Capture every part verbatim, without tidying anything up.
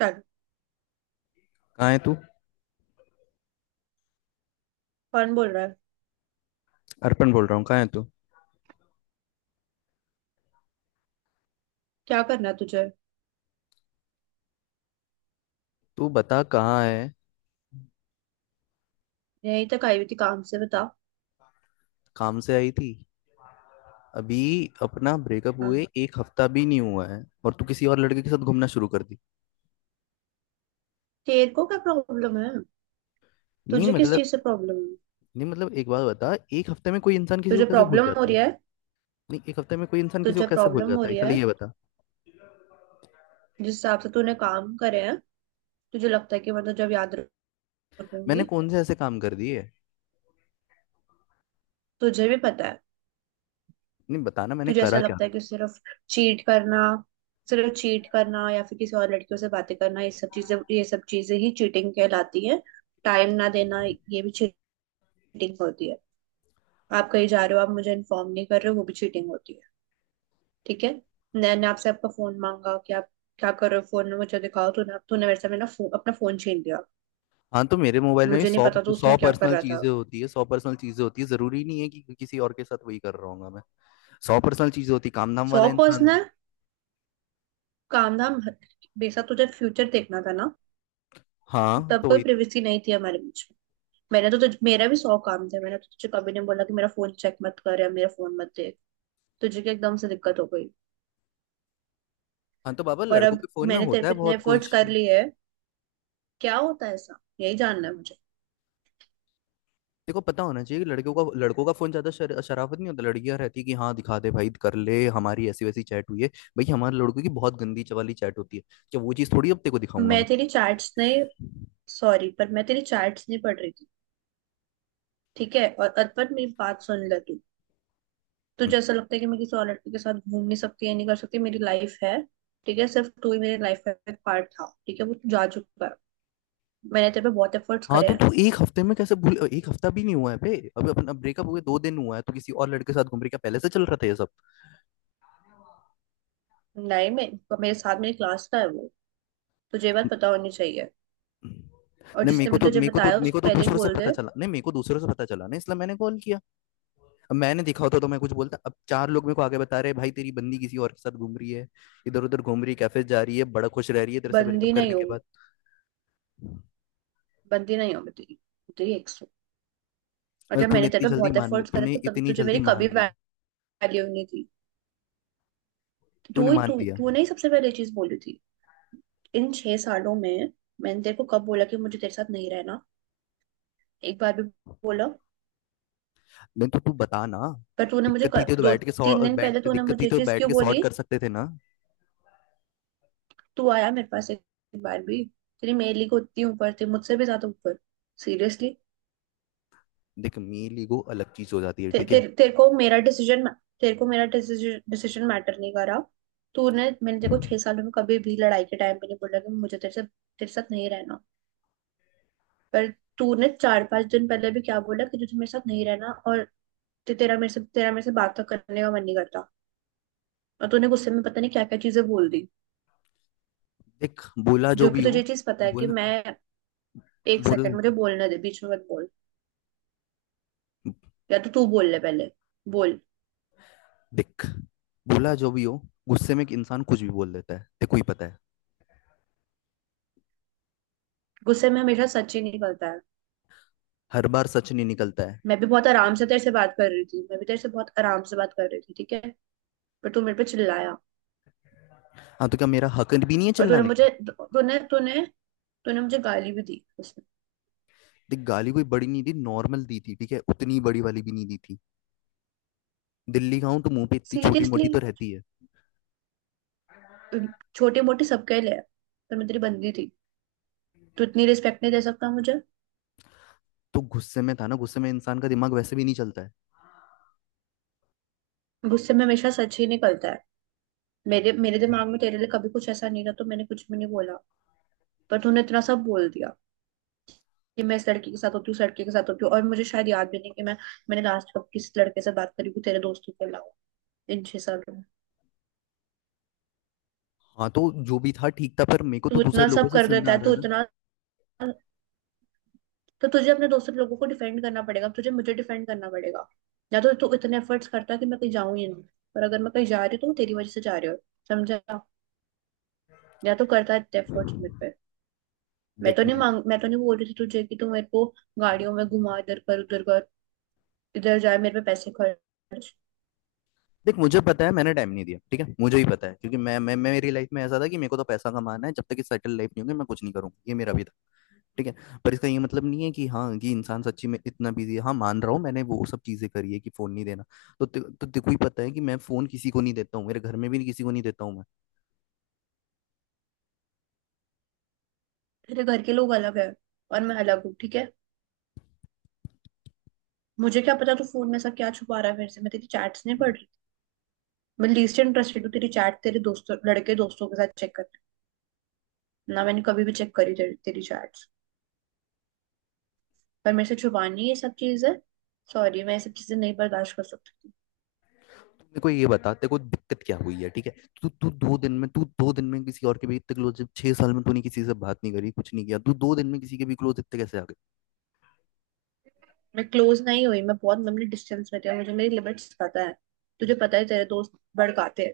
चल। कहाँ है तू? कौन बोल रहा है? अर्पण बोल रहा हूँ। कहाँ है तू? क्या करना है तुझे? तू बता, कहाँ है? यही तक आई हुई थी काम से। बता। काम से आई थी? अभी। अपना ब्रेकअप हाँ, हुए एक हफ्ता भी नहीं हुआ है और तू किसी और लड़के के साथ घूमना शुरू कर दी। तेरे को क्या प्रॉब्लम है? नहीं तुझे किस मतलब। चीज से प्रॉब्लम है? नहीं मतलब, एक बात बता, एक हफ्ते में कोई इंसान किसी को तुझे कैसे भूल प्रॉब्लम हो जाता है? रही है? नहीं, एक हफ्ते में कोई इंसान किसी को तुझे कैसे भूल प्रॉब्लम हो जाता है, रही है? पहले ये बता। जिस हिसाब से तूने काम करे हैं, तुझे लगता है कि मैं तो जब याद मैंने रखूंगी। कौन से ऐसे काम कर दिए? तुझे भी पता है। नहीं बताना, मैंने तुझे ऐसा करा क्या? लगता है कि सिर्फ चीट करना, सिर्फ चीट करना या फिर किसी और लड़कियों से बातें करना, ये सब चीजें, ये सब चीजें ही चीटिंग कहलाती है। टाइम ना देना, ये भी चीटिंग होती है। आप कहीं जा रहे हो, आप मुझे इन्फॉर्म नहीं कर रहे हो, वो भी चीटिंग होती है। ठीक है। मैंने आपसे आपका फोन मांगा कि आप क्या कर रहे हो फोन में, मुझे दिखाओ। तूने तूने मेरे से मेरा फो, अपना फोन छीन लिया। हाँ तो मेरे मोबाइल में भी मुझे नहीं सौ पता तो सौ उसमें क्या कर पर्सनल रहा था। चीजें होती है, सौ पर्सनल चीजें होती है, जरूरी नहीं है कि किसी और के साथ वही कर रहा हूँ मैं। सौ पर्सनल चीजें होती, काम धाम सौ वाला इंसान हूँ। पर्सनल, काम धाम। बेसा तुझे फ्यूचर देखना था ना। हाँ तब तो कोई वही। प्रिवेसी नहीं थी हमारे बीच में। मैंने तो तुझ मेरा भी सौ काम थे। मैंने तो तुझे कभी नहीं बोला कि मेरा फोन चेक मत कर या मेरा फोन मत देख। तुझे क्या एकदम से दिक्कत हो गई? हाँ तो बाबा, और लड़कों अब के फोन में मैंने तेरे होता है पे इतने बहुत एफर्ट्स कुछ। कर लिए हैं। क्या होता है ऐसा, यही जानना है मुझे। देखो, पता होना चाहिए कि लड़कियों का लड़कों का फोन ज्यादा शर, शराफत नहीं होता। लड़कियां रहती कि हाँ दिखा दे भाई कर ले, हमारी ऐसी वैसी चैट हुई है। भाई हमारे लड़कों की बहुत गंदी च- वाली चैट होती है। क्या वो चीज थोड़ी अब तेरे को दिखाऊंगा मैं? मैं तेरी चैट्स नहीं सॉरी पर मैं तेरी चैट्स नहीं पढ़ रही थी। ठीक है, और अर्पण, मेरी बात सुन ले तू। हम्म। तुझे ऐसा लगता है कि मैं किसी और लड़के के साथ घूम नहीं सकती या नहीं कर सकती? मेरी लाइफ है। ठीक है, सिर्फ तू ही मेरी लाइफ का एक पार्ट था। ठीक है, वो तू जा चुका है। मैंने तेरे पे बहुत एफर्ट्स हाँ करे तो हैं। तू एक हफ्ते में कैसे भूल, एक हफ्ता भी नहीं हुआ है बे, अभी अपना ब्रेकअप हुए दो दिन हुआ है, तो किसी और लड़के के साथ घूम रही क्या? पहले से चल रहा था ये सब? नहीं, मैं मेरे साथ मेरी क्लास का है वो। तुझे ये बात पता होनी चाहिए। और नहीं मेरे जिसने को भी तो तुझे मेरे को तो बताया, मेरे उसको को तो पहले ही दूसरों से बोल पता दे। चला, नहीं मेरे को दूसरों से पता चला ना, इसलिए मैंने कॉल किया। अब मैंने देखा होता तो मैं कुछ बोलता, अब चार लोग मेरे को आगे बता रहे हैं भाई तेरी बंदी किसी और के साथ घूम रही है, इधर उधर घूम रही है, कैफे जा रही है, बड़ा खुश रह रही है तेरे से ब्रेकअप बंदी करने नहीं के हूँ। बाद। बंदी नहीं हूँ मैं तेरी तेरी ex हूँ। और और जब तूने मैंने इतनी तेरे पे जल्दी बहुत मान लिया, एफर्ट्स करे तूने थे, तब इतनी तुझे जल्दी मेरी कभी मान लिया, वैल्यू नहीं थी। तूने तू ही मान तू लिया। तूने ही सबसे पहले ये चीज बोली थी। इन छह सालों में मैंने तेरे को कब बोला कि मुझे तेरे साथ नहीं रहना? एक बार भी बोला? नहीं तो तू बता ना, पर तूने मुझे दिक्कत थी क- तो दो बैठ के तीन सॉ- दिन पहले बैठ तूने दिक्कत थी मुझे ये तो चीज बैठ क्यों के सॉर्ट बोली? कर सकते थे ना। तू आया मेरे पास एक बार भी? तेरी मेरे को उतनी ऊपर थी, मुझसे भी ज्यादा ऊपर। सीरियसली। देख, मेल ईगो अलग चीज हो जाती है, ते, ठीक ते, है। तेरे को मेरा डिसीजन तेरे को मेरा डिसीजन डिसीजन मैटर नहीं करा। तूने मैंने तेरे को छह सालों में कभी भी लड़ाई के टाइम पे नहीं बोला कि मुझे तेरे से तेरे साथ नहीं रहना। पर तूने चार पांच दिन पहले भी क्या बोला कि तुझे मेरे साथ नहीं रहना। और ते तेरा मेरे से तेरा मेरे से बात तक करने का मन नहीं करता। और तूने गुस्से में पता नहीं क्या क्या चीजें बोल दी। देख, बोला जो जो भी कि हो। तुझे चीज पता है कि बोला। मैं। एक बोला। सेकंड, मुझे बोलने दे, बीच में मत बोल। या तो तू बोल ले पहले। बोल। देख, बोला जो भी हो, गुस्से में एक इंसान कुछ भी बोल देता है, देखो ही पता है। गुस्से में हमेशा सच ही निकलता है। हर बार सच नहीं निकलता है। मैं भी बहुत आराम से तेरे से बात कर रही थी, मैं भी तेरे से बहुत आराम से बात कर रही थी, ठीक है। पर तू मेरे पे चिल्लाया। हाँ तो क्या मेरा हक भी नहीं है और तूने चिल्लाने का? मुझे तूने तूने तूने मुझे गाली भी दी उसमें। देख, गाली कोई बड़ी नहीं दी, नॉर्मल दी थी, ठीक है, उतनी बड़ी वाली भी नहीं दी थी। दिल्ली का हूं तो मुंह पे इतनी छोटी मोटी सीरियसली। तो रहती है। छोटी मोटी सबके लिए है, पर मैं तेरी बंदी थी। तू इतनी रिस्पेक्ट नहीं दे सकता मुझे? तो गुस्से में था ना, गुस्से में इंसान का दिमाग वैसे भी नहीं चलता है। गुस्से में हमेशा सच ही निकलता है। मेरे मेरे दिमाग में तेरे लिए कभी कुछ ऐसा नहीं था, तो मैंने कुछ भी नहीं बोला। पर तूने इतना सब बोल दिया कि मैं इस लड़की के साथ होती हूँ, इस लड़के के साथ होती हूँ, और मुझे शायद याद भी नहीं कि मैं मैंने लास्ट कब किस लड़के से बात करी थी तेरे दोस्तों के अलावा, इन छह सालों में। हाँ तो जो भी था ठीक था, पर मेरे को तो तू दूसरे इतना लोगों सब से कर सुनना देता आ है। तू रहा है इतना तो तुझे अपने दोस्तों लोगों को डिफेंड करना पड़ेगा, तुझे मुझे डिफेंड करना पड़ेगा। या तो तू इतने एफर्ट्स करता है कि मैं कहीं जाऊं ही ना, पर अगर मैं कहीं जा रही हूँ तो वो तेरी वजह से जा रही हो। समझा? या तो करता है इतने ना। एफर्ट्स मेरे पे। मैं तो देख नहीं मैं, मांग मैं तो नहीं बोल रही थी तुझे कि तू मेरे को गाड़ियों में घुमा, इधर कर उधर कर, इधर जाए, मेरे पे पैसे खर्च। देख मुझे पता है मैंने टाइम नहीं दिया, ठीक है, मुझे ही पता है, क्योंकि मैं मैं मैं मेरी लाइफ में ऐसा था कि मेरे को तो पैसा कमाना है, जब तक कि सेटल लाइफ नहीं होगी मैं कुछ नहीं करूंगा, ये मेरा भी था। ठीक है। पर इसका ये मतलब नहीं है कि हाँ कि इंसान सच्ची में इतना बिजी है, हाँ मान रहा हूँ मैंने वो सब चीजें करी है कि फोन नहीं देना। तो ते, तो तेको ही पता है कि मैं फोन किसी को नहीं देता हूँ, मेरे घर में भी नहीं, किसी को नहीं देता हूँ मैं। तेरे घर के लोग अलग है और मैं अलग हूँ, ठीक है। मुझे क्या पता तू फोन में ऐसा क्या छुपा रहा है मेरे से। मैं तेरी चैट्स नहीं पढ़ तू रही। मैं लीस्ट इंटरेस्टेड हूँ तेरी चैट तेरे दोस्तों, लड़के दोस्तों के साथ चेक करना। ना मैंने कभी भी चेक करी तेरी, तेरी चैट्स। पर मेरे से छुपानी ये सब चीज है। सॉरी, मैं ये सब चीजें नहीं बर्दाश्त कर सकती। मेरे को ये बता तेरे को दिक्कत क्या हुई है, ठीक है? तू तू दो दिन में, तू दो दिन में किसी और के भी इतने क्लोज, जब छह साल में तूने किसी से बात नहीं करी कुछ नहीं किया, तू दो दिन में किसी के भी क्लोज इतने कैसे आ? मैं क्लोज नहीं हुई, मैं बहुत लंबी डिस्टेंस में थी, और मुझे मेरी लिमिट्स पता है। तुझे पता है तेरे दोस्त भड़काते हैं।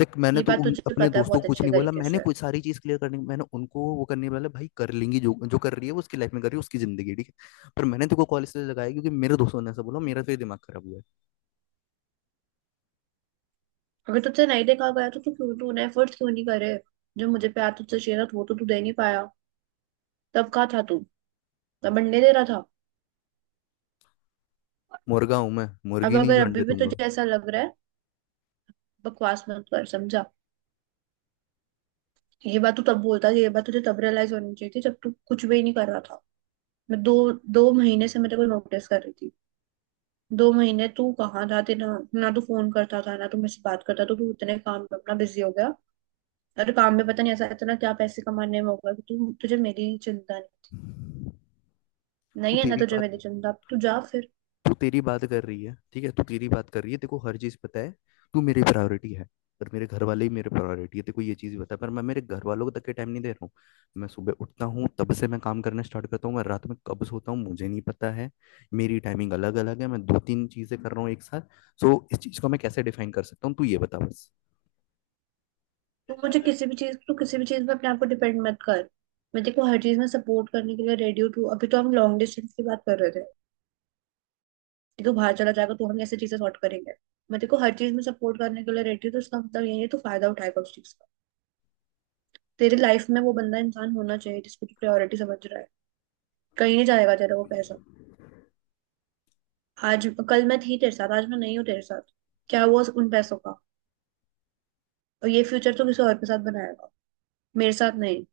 देख, मैंने ये तो बात उन तुझे अपने पता है दोस्तों बहुत को कुछ अच्छे नहीं बोला, तरीके मैंने से। कुछ सारी चीज क्लियर करने, मैंने उनको वो करने वाला भाई कर लेंगी जो जो कर रही है वो उसकी लाइफ में कर रही है, उसकी जिंदगी है, ठीक है, पर मैंने तेको कॉल इसलिए लगाया क्योंकि मेरे दोस्तों ने ऐसा बोला, मेरा तो ये दिमाग खराब हुआ है। अगर तुझसे नहीं देखा गया तो तू क्यों तूने एफर्ट्स क्यों नहीं करे? जो मुझे प्यार तुझसे चाहिए था, तो वो तो तू दे नहीं पाया। तब कहाँ था तू? तब बनने दे रहा था। मुर्गा हूं मैं, अब मुर्गी नहीं अगर जो अभी अंडे भी दूंगा। तुझे ऐसा लग रहा है, बकवास मत कर। समझा? ये बात तू तब बोलता था, ये बात तुझे तब रियलाइज होनी चाहिए थी जब तू कुछ भी नहीं कर रहा था। मैं दो दो महीने से मैं तेरे को नोटिस कर रही थी। दो महीने तू कहाँ था? तेरा ना तू फोन करता था ना तू मुझसे बात करता। तो तू इतने काम में अपना बिजी हो गया। और काम में पता नहीं ऐसा इतना क्या पैसे कमाने में होगा कि तू तुझे मेरी चिंता नहीं। तू नहीं है ना तेरी तुझे बात, मेरी चिंता? अब तू जा फिर। तू तेरी बात कर रही है, ठीक है, तू तेरी बात कर रही है तेरे को हर चीज पता है। तू मेरी प्रायोरिटी है। पर मेरे घर वाले ही मेरे प्रायोरिटी है, तेरे को ये चीज पता है, पर मैं मेरे घर वालों को तक के टाइम नहीं दे रहा हूँ। मैं सुबह उठता हूँ तब से मैं काम करना स्टार्ट करता हूँ, मैं रात में कब सोता हूँ मुझे नहीं पता है। मेरी टाइमिंग अलग अलग है, मैं दो तीन चीजें कर रहा हूँ एक साथ। सो इस चीज को मैं कैसे डिफाइन कर सकता हूँ, तू ये बता बस। तो मुझे किसी भी चीज तो किसी भी चीज में अपने आप को डिपेंड मत कर। मैं देखो हर चीज में सपोर्ट करने के लिए रेडियो टू, अभी तो हम लॉन्ग डिस्टेंस की बात कर रहे थे। कि तू बाहर चला जाएगा तो हम ऐसी चीजें सॉर्ट करेंगे। मैं देखो हर चीज में सपोर्ट करने के लिए रेडी हूँ, तो उसका मतलब यही है तो फायदा उठाएगा उस चीज का? तेरी लाइफ में वो बंदा इंसान होना चाहिए जिसको तू प्रायोरिटी समझ रहा है। कहीं नहीं जाएगा तेरा वो पैसा। आज कल मैं थी तेरे साथ, आज मैं नहीं हूँ तेरे साथ। क्या हुआ उस- उन पैसों का? और ये फ्यूचर तो किसी और के साथ बनाएगा, मेरे साथ नहीं।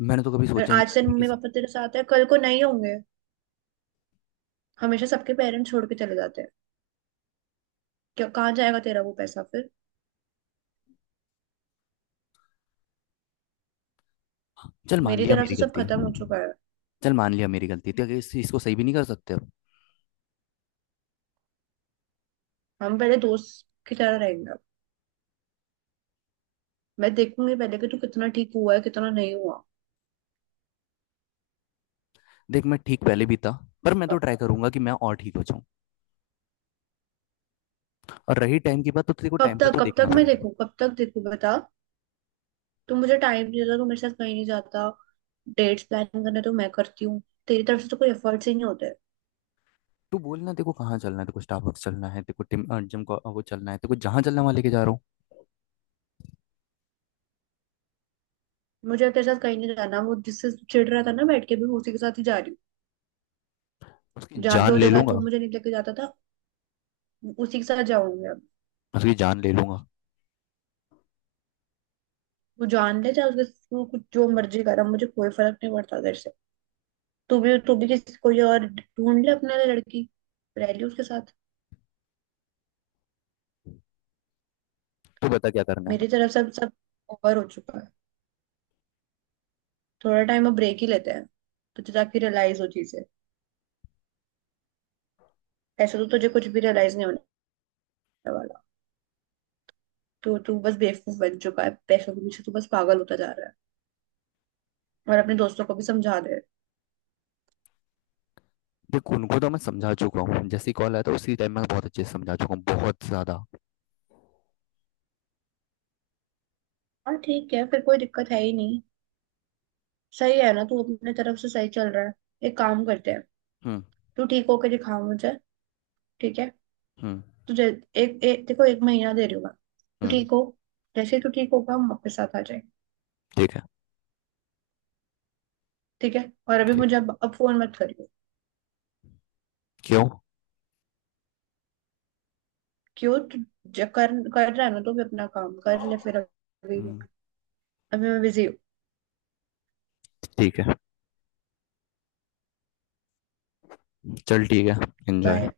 मैंने तो कभी और सोचा ही नहीं था आज कि तेरे मैं मम्मी किस। पापा तेरे साथ है, कल को नहीं होंगे। हमेशा सबके पेरेंट्स छोड़ के चले जाते हैं। क्या, कहाँ जाएगा तेरा वो पैसा फिर? चल मान मेरी लिया तरफ मेरी से सब गलती है। खत्म हो चुका है। चल मान लिया मेरी गलती है, तो क्या इस चीज को सही भी नहीं कर सकते अब? हम पहले दोस्त की तरह रहेंगे अब। मैं देखूंगी पहले कि तू कितना ठीक हुआ है कितना नहीं हुआ। देख मैं ठीक पहले भी था, पर मैं तो ट्राई करूंगा कि मैं और ठीक हो जाऊं। और रही टाइम की बात तो तेरे को कब टाइम का तक, तो कब देखना तक मैं पड़ेगा। देखूं? कब तक देखूं? बता। तू मुझे टाइम नहीं देता, तू मेरे साथ कहीं नहीं जाता। डेट्स प्लान करना तो मैं करती हूँ। तेरी तरफ से तो कोई एफर्ट्स ही नहीं होते। तू बोलना तेरे को कहाँ चलना है, तेरे को स्टारबक्स चलना है, तेरे को टिम अ, जिम को वो चलना है, तेरे को जहाँ चलना है वहाँ लेके जा रहा हूँ। मुझे तेरे साथ कहीं नहीं जाना, वो जिससे तू चिढ़ रहा था ना, बैठ के भी उसी के साथ ही जा रही हूँ। उसकी जहाँ जान जो ले जगह तू लूंगा। मुझे नहीं लेके जाता था, उसी के साथ जाऊंगी अब। उसकी जान ले लूंगा। वो जान ले चाहे उसके। तू कुछ जो मर्जी करा, मुझे कोई फर्क नहीं पड़ता तेरे से। तू भी तू भी किसी कोई और ढूंढ ले अपने लिए लड़की। रह ली उसके साथ। तू बता क्या करना मेरी है। तरफ से अब सब ओवर हो चुका है। थोड़ा टाइम अब ब्रेक ही लेते हैं। तुझे ताकि रियलाइज हो चीजें। ऐसे तो तुझे कुछ भी रियलाइज नहीं होने वाला। तू तू बस बेवकूफ बन चुका है पैसों के पीछे, तू बस पागल होता जा रहा है। और अपने दोस्तों को भी समझा दे। देख उनको तो मैं समझा चुका हूँ, जैसे कॉल आया था उसी टाइम मैं बहुत अच्छे से समझा चुका हूँ, बहुत ज्यादा। हाँ, ठीक है, फिर कोई दिक्कत है ही नहीं। सही है ना? तू अपने तरफ से सही चल रहा है। एक काम करते हैं। हम्म। तू ठीक होकर दिखा मुझे। ठीक है। हम्म। तो जै, एक, एक देखो, एक महीना दे रही हूँ मैं। तो हम्म। ठीक हो। जैसे ही तू ठीक होगा, हम वापस साथ आ जाए। ठीक है। ठीक है। और अभी ठीक। मुझे अब अब फोन मत करियो। क्यों? क्यों? तू ज- कर कर रहा है ना तो भी अपना काम कर ले फिर अभी। हम्म, अभी मैं बिजी हूँ। ठीक है। चल ठीक है। एंजॉय। बाय।